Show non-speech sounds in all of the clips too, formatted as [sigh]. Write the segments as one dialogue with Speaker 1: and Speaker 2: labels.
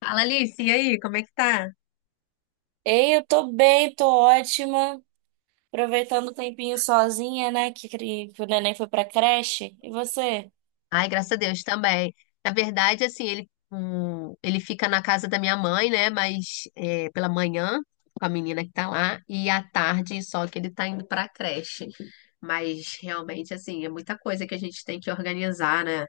Speaker 1: Fala, Alice, e aí, como é que tá?
Speaker 2: Ei, eu tô bem, tô ótima. Aproveitando o tempinho sozinha, né? Que o neném foi pra creche. E você?
Speaker 1: Ai, graças a Deus também. Na verdade, assim, ele fica na casa da minha mãe, né? Mas é, pela manhã, com a menina que tá lá, e à tarde, só que ele tá indo pra creche. Mas realmente, assim, é muita coisa que a gente tem que organizar, né?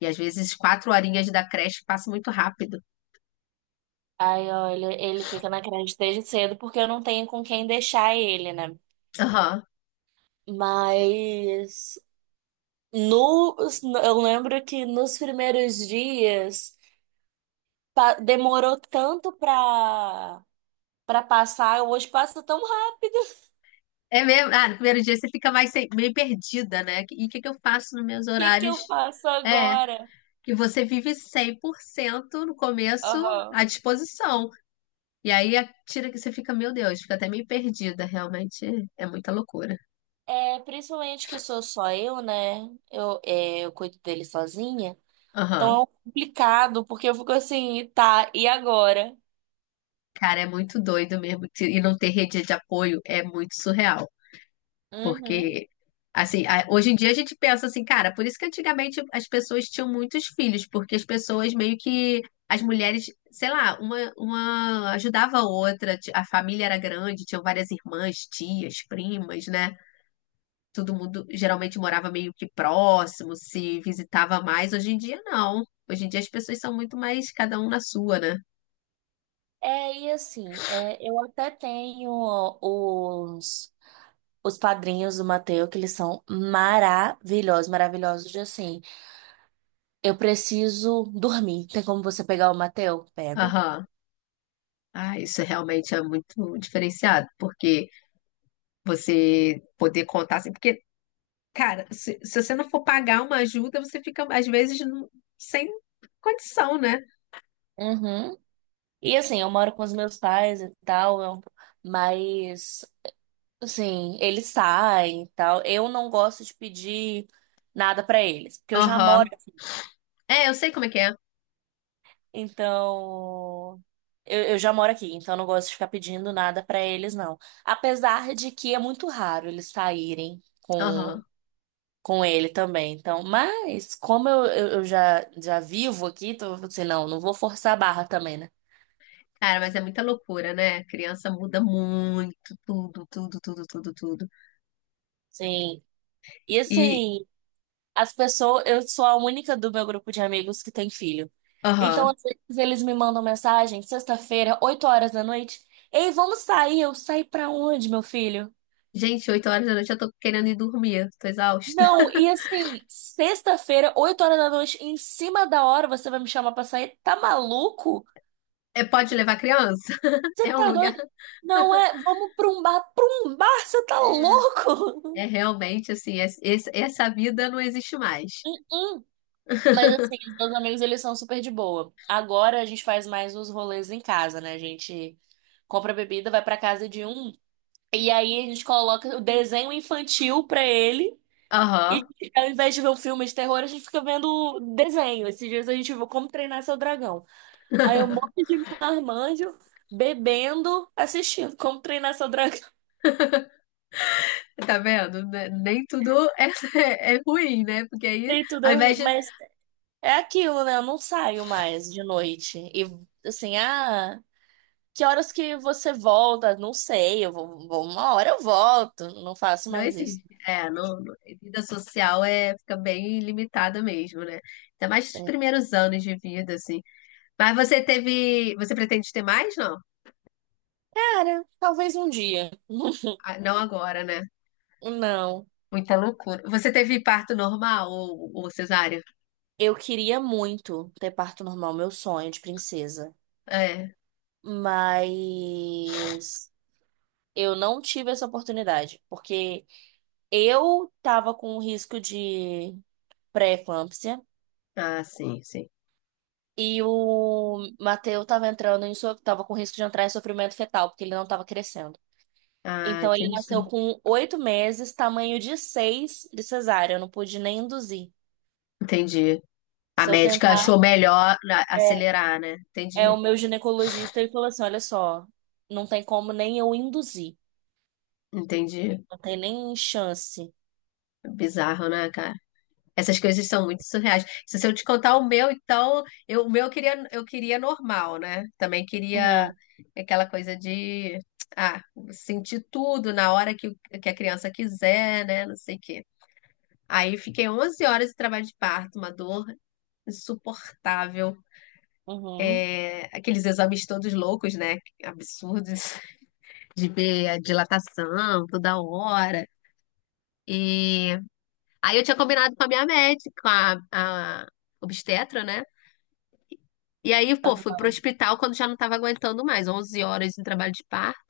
Speaker 1: E às vezes quatro horinhas da creche passam muito rápido.
Speaker 2: Ai, olha, ele fica na creche desde cedo porque eu não tenho com quem deixar ele, né?
Speaker 1: Aham.
Speaker 2: Mas no, eu lembro que nos primeiros dias demorou tanto pra passar. Hoje passa tão rápido. [laughs]
Speaker 1: É mesmo? Ah, no primeiro dia você fica mais meio perdida, né? E o que que eu faço nos meus
Speaker 2: O que que eu
Speaker 1: horários?
Speaker 2: faço
Speaker 1: É.
Speaker 2: agora?
Speaker 1: E você vive 100% no começo
Speaker 2: Aham.
Speaker 1: à disposição. E aí a tira que você fica, meu Deus, fica até meio perdida, realmente é muita loucura.
Speaker 2: É, principalmente que sou só eu, né? Eu cuido dele sozinha. Então
Speaker 1: Aham.
Speaker 2: é um complicado, porque eu fico assim, tá, e agora?
Speaker 1: Cara, é muito doido mesmo. E não ter rede de apoio é muito surreal.
Speaker 2: Uhum.
Speaker 1: Porque, assim, hoje em dia a gente pensa assim, cara, por isso que antigamente as pessoas tinham muitos filhos, porque as pessoas meio que. As mulheres, sei lá, uma ajudava a outra, a família era grande, tinham várias irmãs, tias, primas, né? Todo mundo geralmente morava meio que próximo, se visitava mais. Hoje em dia, não. Hoje em dia as pessoas são muito mais cada um na sua, né?
Speaker 2: É, e assim, eu até tenho os, os padrinhos do Mateus que eles são maravilhosos, maravilhosos de assim. Eu preciso dormir. Tem como você pegar o Mateus Pego.
Speaker 1: Aham. Ah, isso realmente é muito diferenciado, porque você poder contar assim, porque, cara, se você não for pagar uma ajuda, você fica, às vezes, não, sem condição, né?
Speaker 2: Uhum. E assim, eu moro com os meus pais e tal, mas. Sim, eles saem e tal. Eu não gosto de pedir nada pra eles, porque eu já
Speaker 1: Aham.
Speaker 2: moro,
Speaker 1: É, eu sei como é que é.
Speaker 2: então eu já moro aqui, então eu não gosto de ficar pedindo nada pra eles, não. Apesar de que é muito raro eles saírem com
Speaker 1: Aham.
Speaker 2: com ele também. Então, mas como eu já vivo aqui, então eu falei assim, não, não vou forçar a barra também, né?
Speaker 1: Cara, mas é muita loucura, né? Criança muda muito, tudo, tudo, tudo, tudo, tudo.
Speaker 2: Sim. E
Speaker 1: E,
Speaker 2: assim, as pessoas, eu sou a única do meu grupo de amigos que tem filho. Então,
Speaker 1: aham.
Speaker 2: às vezes, eles me mandam mensagem, sexta-feira, 8 horas da noite. Ei, vamos sair? Eu sair pra onde, meu filho?
Speaker 1: Gente, 8 horas da noite eu tô querendo ir dormir, tô exausta.
Speaker 2: Não,
Speaker 1: [laughs]
Speaker 2: e assim, sexta-feira, 8 horas da noite, em cima da hora, você vai me chamar pra sair? Tá maluco?
Speaker 1: É, pode levar criança? [laughs]
Speaker 2: Você
Speaker 1: É um
Speaker 2: tá
Speaker 1: lugar.
Speaker 2: doido? Não é, vamos pra um bar. Pra um bar, você tá
Speaker 1: É, é
Speaker 2: louco?
Speaker 1: realmente assim, essa vida não existe mais.
Speaker 2: [laughs] Mas assim,
Speaker 1: [laughs]
Speaker 2: os meus amigos, eles são super de boa. Agora a gente faz mais os rolês em casa, né? A gente compra bebida, vai pra casa de um, e aí a gente coloca o desenho infantil pra ele. E
Speaker 1: Aham.
Speaker 2: ao invés de ver um filme de terror, a gente fica vendo desenho. Esses dias a gente viu Como Treinar Seu Dragão. Aí um monte
Speaker 1: [laughs]
Speaker 2: de marmanjo bebendo, assistindo Como Treinar Seu Dragão. [laughs]
Speaker 1: Tá vendo? Nem tudo é, [laughs] é ruim, né? Porque aí,
Speaker 2: E tudo
Speaker 1: ao
Speaker 2: é
Speaker 1: invés
Speaker 2: ruim.
Speaker 1: de.
Speaker 2: Mas é aquilo, né? Eu não saio mais de noite. E assim, ah. Que horas que você volta? Não sei, eu uma hora eu volto, não faço
Speaker 1: Não
Speaker 2: mais isso.
Speaker 1: existe. É, não, vida social é, fica bem limitada mesmo, né? Ainda mais os
Speaker 2: É.
Speaker 1: primeiros anos de vida, assim. Mas você teve. Você pretende ter mais? Não?
Speaker 2: Cara, talvez um dia. [laughs]
Speaker 1: Ah, não agora, né?
Speaker 2: Não,
Speaker 1: Muita loucura. Você teve parto normal ou cesárea?
Speaker 2: eu queria muito ter parto normal, meu sonho de princesa,
Speaker 1: É.
Speaker 2: mas eu não tive essa oportunidade, porque eu tava com um risco de pré-eclâmpsia
Speaker 1: Ah, sim, sim.
Speaker 2: e o Mateu tava entrando em so- tava com risco de entrar em sofrimento fetal, porque ele não tava crescendo.
Speaker 1: Ah,
Speaker 2: Então ele nasceu
Speaker 1: entendi.
Speaker 2: com 8 meses, tamanho de seis de cesárea. Eu não pude nem induzir.
Speaker 1: Entendi. A
Speaker 2: Se eu
Speaker 1: médica achou
Speaker 2: tentar,
Speaker 1: melhor
Speaker 2: é,
Speaker 1: acelerar, né?
Speaker 2: é
Speaker 1: Entendi.
Speaker 2: o meu ginecologista e falou assim: olha só, não tem como nem eu induzir.
Speaker 1: Entendi.
Speaker 2: Não tem nem chance.
Speaker 1: Bizarro, né, cara? Essas coisas são muito surreais. Se eu te contar o meu, então, eu, o meu eu queria normal, né? Também queria
Speaker 2: Uhum,
Speaker 1: aquela coisa de, ah, sentir tudo na hora que, que a criança quiser, né? Não sei o quê. Aí fiquei 11 horas de trabalho de parto, uma dor insuportável.
Speaker 2: uhum.
Speaker 1: É, aqueles exames todos loucos, né? Absurdos, de ver a dilatação toda hora. E aí eu tinha combinado com a minha médica, com a obstetra, né? E aí, pô, fui pro
Speaker 2: Aham.
Speaker 1: hospital quando já não tava aguentando mais, 11 horas de trabalho de parto.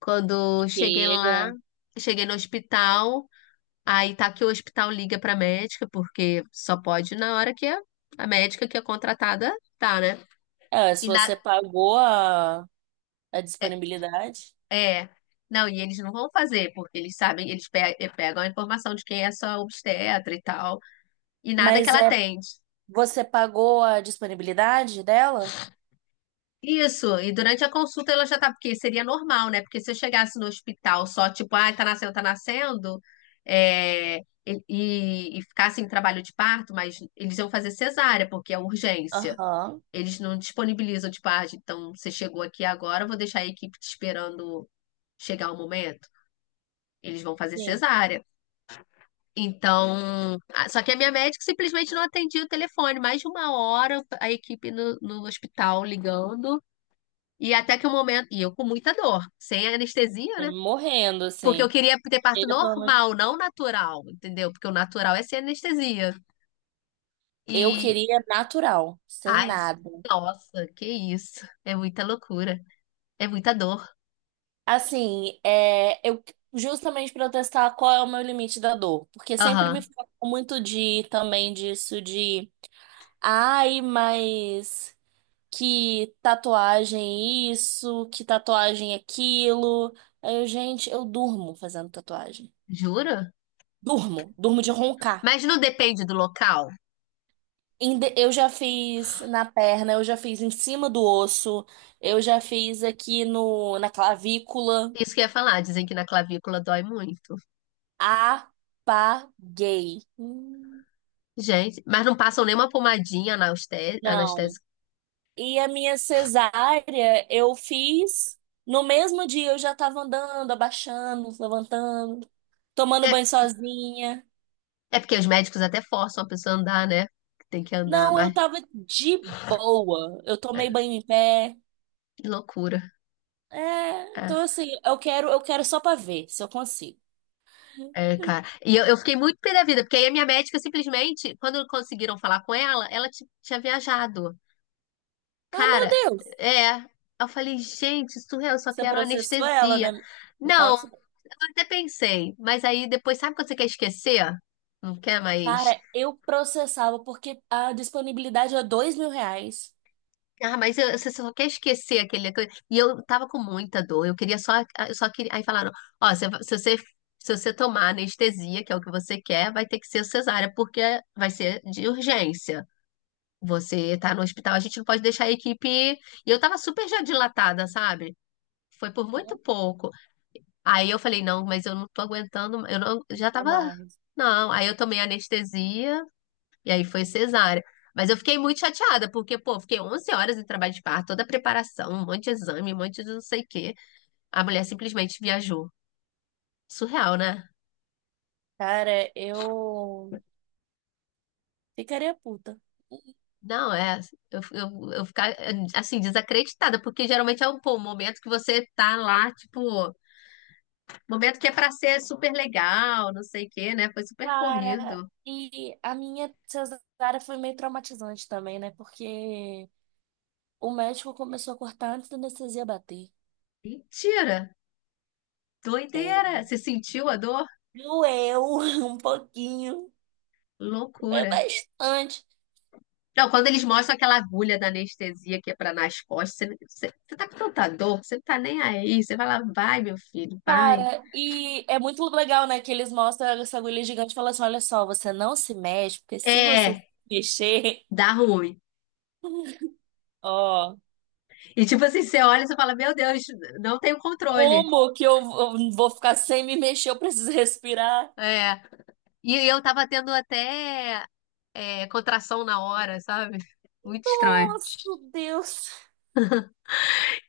Speaker 1: Quando cheguei lá,
Speaker 2: Chega.
Speaker 1: cheguei no hospital, aí tá que o hospital liga pra médica, porque só pode na hora que a médica que é contratada tá, né?
Speaker 2: É, se
Speaker 1: E na
Speaker 2: você pagou a, disponibilidade.
Speaker 1: É. Não, e eles não vão fazer, porque eles sabem, eles pegam a informação de quem é sua obstetra e tal, e nada que
Speaker 2: Mas
Speaker 1: ela
Speaker 2: é,
Speaker 1: atende.
Speaker 2: você pagou a disponibilidade dela?
Speaker 1: Isso, e durante a consulta ela já tá, porque seria normal, né? Porque se eu chegasse no hospital só, tipo, ah, tá nascendo, é, e ficasse em trabalho de parto, mas eles iam fazer cesárea, porque é urgência.
Speaker 2: Aham,
Speaker 1: Eles não disponibilizam, tipo, ah, então você chegou aqui agora, eu vou deixar a equipe te esperando chegar o momento. Eles vão fazer
Speaker 2: sim.
Speaker 1: cesárea. Então, só que a minha médica simplesmente não atendia o telefone. Mais de uma hora a equipe no, no hospital ligando. E até que o momento. E eu com muita dor, sem anestesia,
Speaker 2: É
Speaker 1: né?
Speaker 2: morrendo,
Speaker 1: Porque eu
Speaker 2: assim.
Speaker 1: queria ter parto
Speaker 2: Chega, pelo amor de-
Speaker 1: normal, não natural, entendeu? Porque o natural é sem anestesia.
Speaker 2: Eu
Speaker 1: E.
Speaker 2: queria natural, sem
Speaker 1: Ai,
Speaker 2: nada.
Speaker 1: nossa, que isso. É muita loucura. É muita dor.
Speaker 2: Assim, é, eu justamente para eu testar qual é o meu limite da dor, porque sempre me
Speaker 1: Aham.
Speaker 2: falam muito de também disso de, ai, mas que tatuagem isso, que tatuagem aquilo. Aí eu, gente, eu durmo fazendo tatuagem.
Speaker 1: Jura?
Speaker 2: Durmo, durmo de roncar.
Speaker 1: Mas não depende do local.
Speaker 2: Eu já fiz na perna, eu já fiz em cima do osso, eu já fiz aqui na clavícula.
Speaker 1: Isso que eu ia falar. Dizem que na clavícula dói muito.
Speaker 2: Apaguei.
Speaker 1: Gente, mas não passam nenhuma pomadinha
Speaker 2: Não.
Speaker 1: anestésica.
Speaker 2: E a minha cesárea eu fiz no mesmo dia, eu já tava andando, abaixando, levantando, tomando
Speaker 1: É,
Speaker 2: banho sozinha.
Speaker 1: é porque os médicos até forçam a pessoa a andar, né? Tem que andar,
Speaker 2: Não, eu
Speaker 1: mas
Speaker 2: tava de boa. Eu
Speaker 1: é,
Speaker 2: tomei banho em pé.
Speaker 1: que loucura.
Speaker 2: É,
Speaker 1: É,
Speaker 2: então assim, eu quero só pra ver se eu consigo.
Speaker 1: é, cara. E eu fiquei muito pé da vida, porque aí a minha médica simplesmente, quando conseguiram falar com ela, ela tinha viajado.
Speaker 2: Ah, meu
Speaker 1: Cara,
Speaker 2: Deus.
Speaker 1: é. Eu falei, gente, surreal, eu só
Speaker 2: Você
Speaker 1: quero
Speaker 2: processou ela,
Speaker 1: anestesia.
Speaker 2: né? Me fala
Speaker 1: Não,
Speaker 2: sobre-
Speaker 1: eu até pensei, mas aí depois, sabe quando você quer esquecer? Não quer mais.
Speaker 2: Cara, eu processava porque a disponibilidade é R$ 2.000
Speaker 1: Ah, mas eu- você só quer esquecer aquele coisa. E eu tava com muita dor. Eu queria só, ah, eu só queria. Aí falaram, ó, se você tomar anestesia, que é o que você quer, vai ter que ser cesárea, porque vai ser de urgência. Você tá no hospital, a gente não pode deixar a equipe ir. E eu tava super já dilatada, sabe? Foi por muito pouco. Aí eu falei, não, mas eu não tô aguentando, eu não, já
Speaker 2: a
Speaker 1: tava.
Speaker 2: mais.
Speaker 1: Não, aí eu tomei anestesia e aí foi cesárea. Mas eu fiquei muito chateada, porque, pô, fiquei 11 horas em trabalho de parto, toda a preparação, um monte de exame, um monte de não sei o quê. A mulher simplesmente viajou. Surreal, né?
Speaker 2: Cara, eu ficaria puta.
Speaker 1: Não, é. Eu ficar, assim, desacreditada, porque geralmente é um, pô, um momento que você tá lá, tipo, momento que é pra ser super legal, não sei o quê, né? Foi super
Speaker 2: Cara,
Speaker 1: corrido.
Speaker 2: e a minha cesárea foi meio traumatizante também, né? Porque o médico começou a cortar antes da anestesia bater.
Speaker 1: Mentira! Doideira! Você sentiu a dor?
Speaker 2: Doeu [laughs] um pouquinho, doeu
Speaker 1: Loucura.
Speaker 2: bastante.
Speaker 1: Não, quando eles mostram aquela agulha da anestesia que é pra nas costas, você tá com tanta dor, você não tá nem aí. Você vai lá vai, meu filho, vai.
Speaker 2: Cara, e é muito legal, né? Que eles mostram essa agulha gigante e falam assim: olha só, você não se mexe, porque se você se
Speaker 1: É,
Speaker 2: mexer,
Speaker 1: dá ruim.
Speaker 2: ó,
Speaker 1: E tipo assim, você olha e você fala, meu Deus, não tenho controle.
Speaker 2: como que eu vou ficar sem me mexer? Eu preciso respirar.
Speaker 1: É. E eu tava tendo até é, contração na hora, sabe? Muito estranho.
Speaker 2: Nossa, Deus.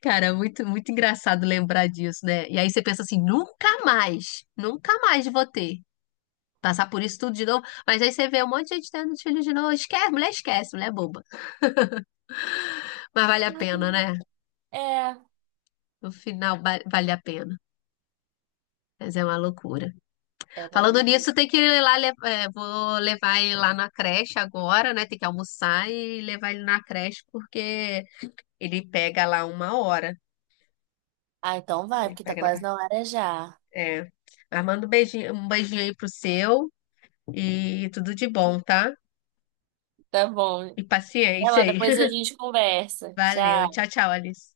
Speaker 1: Cara, muito, muito engraçado lembrar disso, né? E aí você pensa assim, nunca mais, nunca mais vou ter. Passar por isso tudo de novo. Mas aí você vê um monte de gente tendo filho de novo. Esquece, mulher é boba. Mas vale a pena, né?
Speaker 2: É,
Speaker 1: No final vale a pena. Mas é uma loucura.
Speaker 2: é uma
Speaker 1: Falando
Speaker 2: vez.
Speaker 1: nisso, tem que ir lá, é, vou levar ele lá na creche agora, né? Tem que almoçar e levar ele na creche, porque ele pega lá 1 hora.
Speaker 2: Ah, então vai,
Speaker 1: Ele
Speaker 2: porque tá
Speaker 1: pega
Speaker 2: quase na hora já.
Speaker 1: É. Mas manda um beijinho aí pro seu e tudo de bom, tá?
Speaker 2: Tá bom.
Speaker 1: E
Speaker 2: Vai
Speaker 1: paciência
Speaker 2: lá,
Speaker 1: aí.
Speaker 2: depois a
Speaker 1: [laughs]
Speaker 2: gente conversa.
Speaker 1: Valeu. Tchau,
Speaker 2: Tchau.
Speaker 1: tchau, Alice.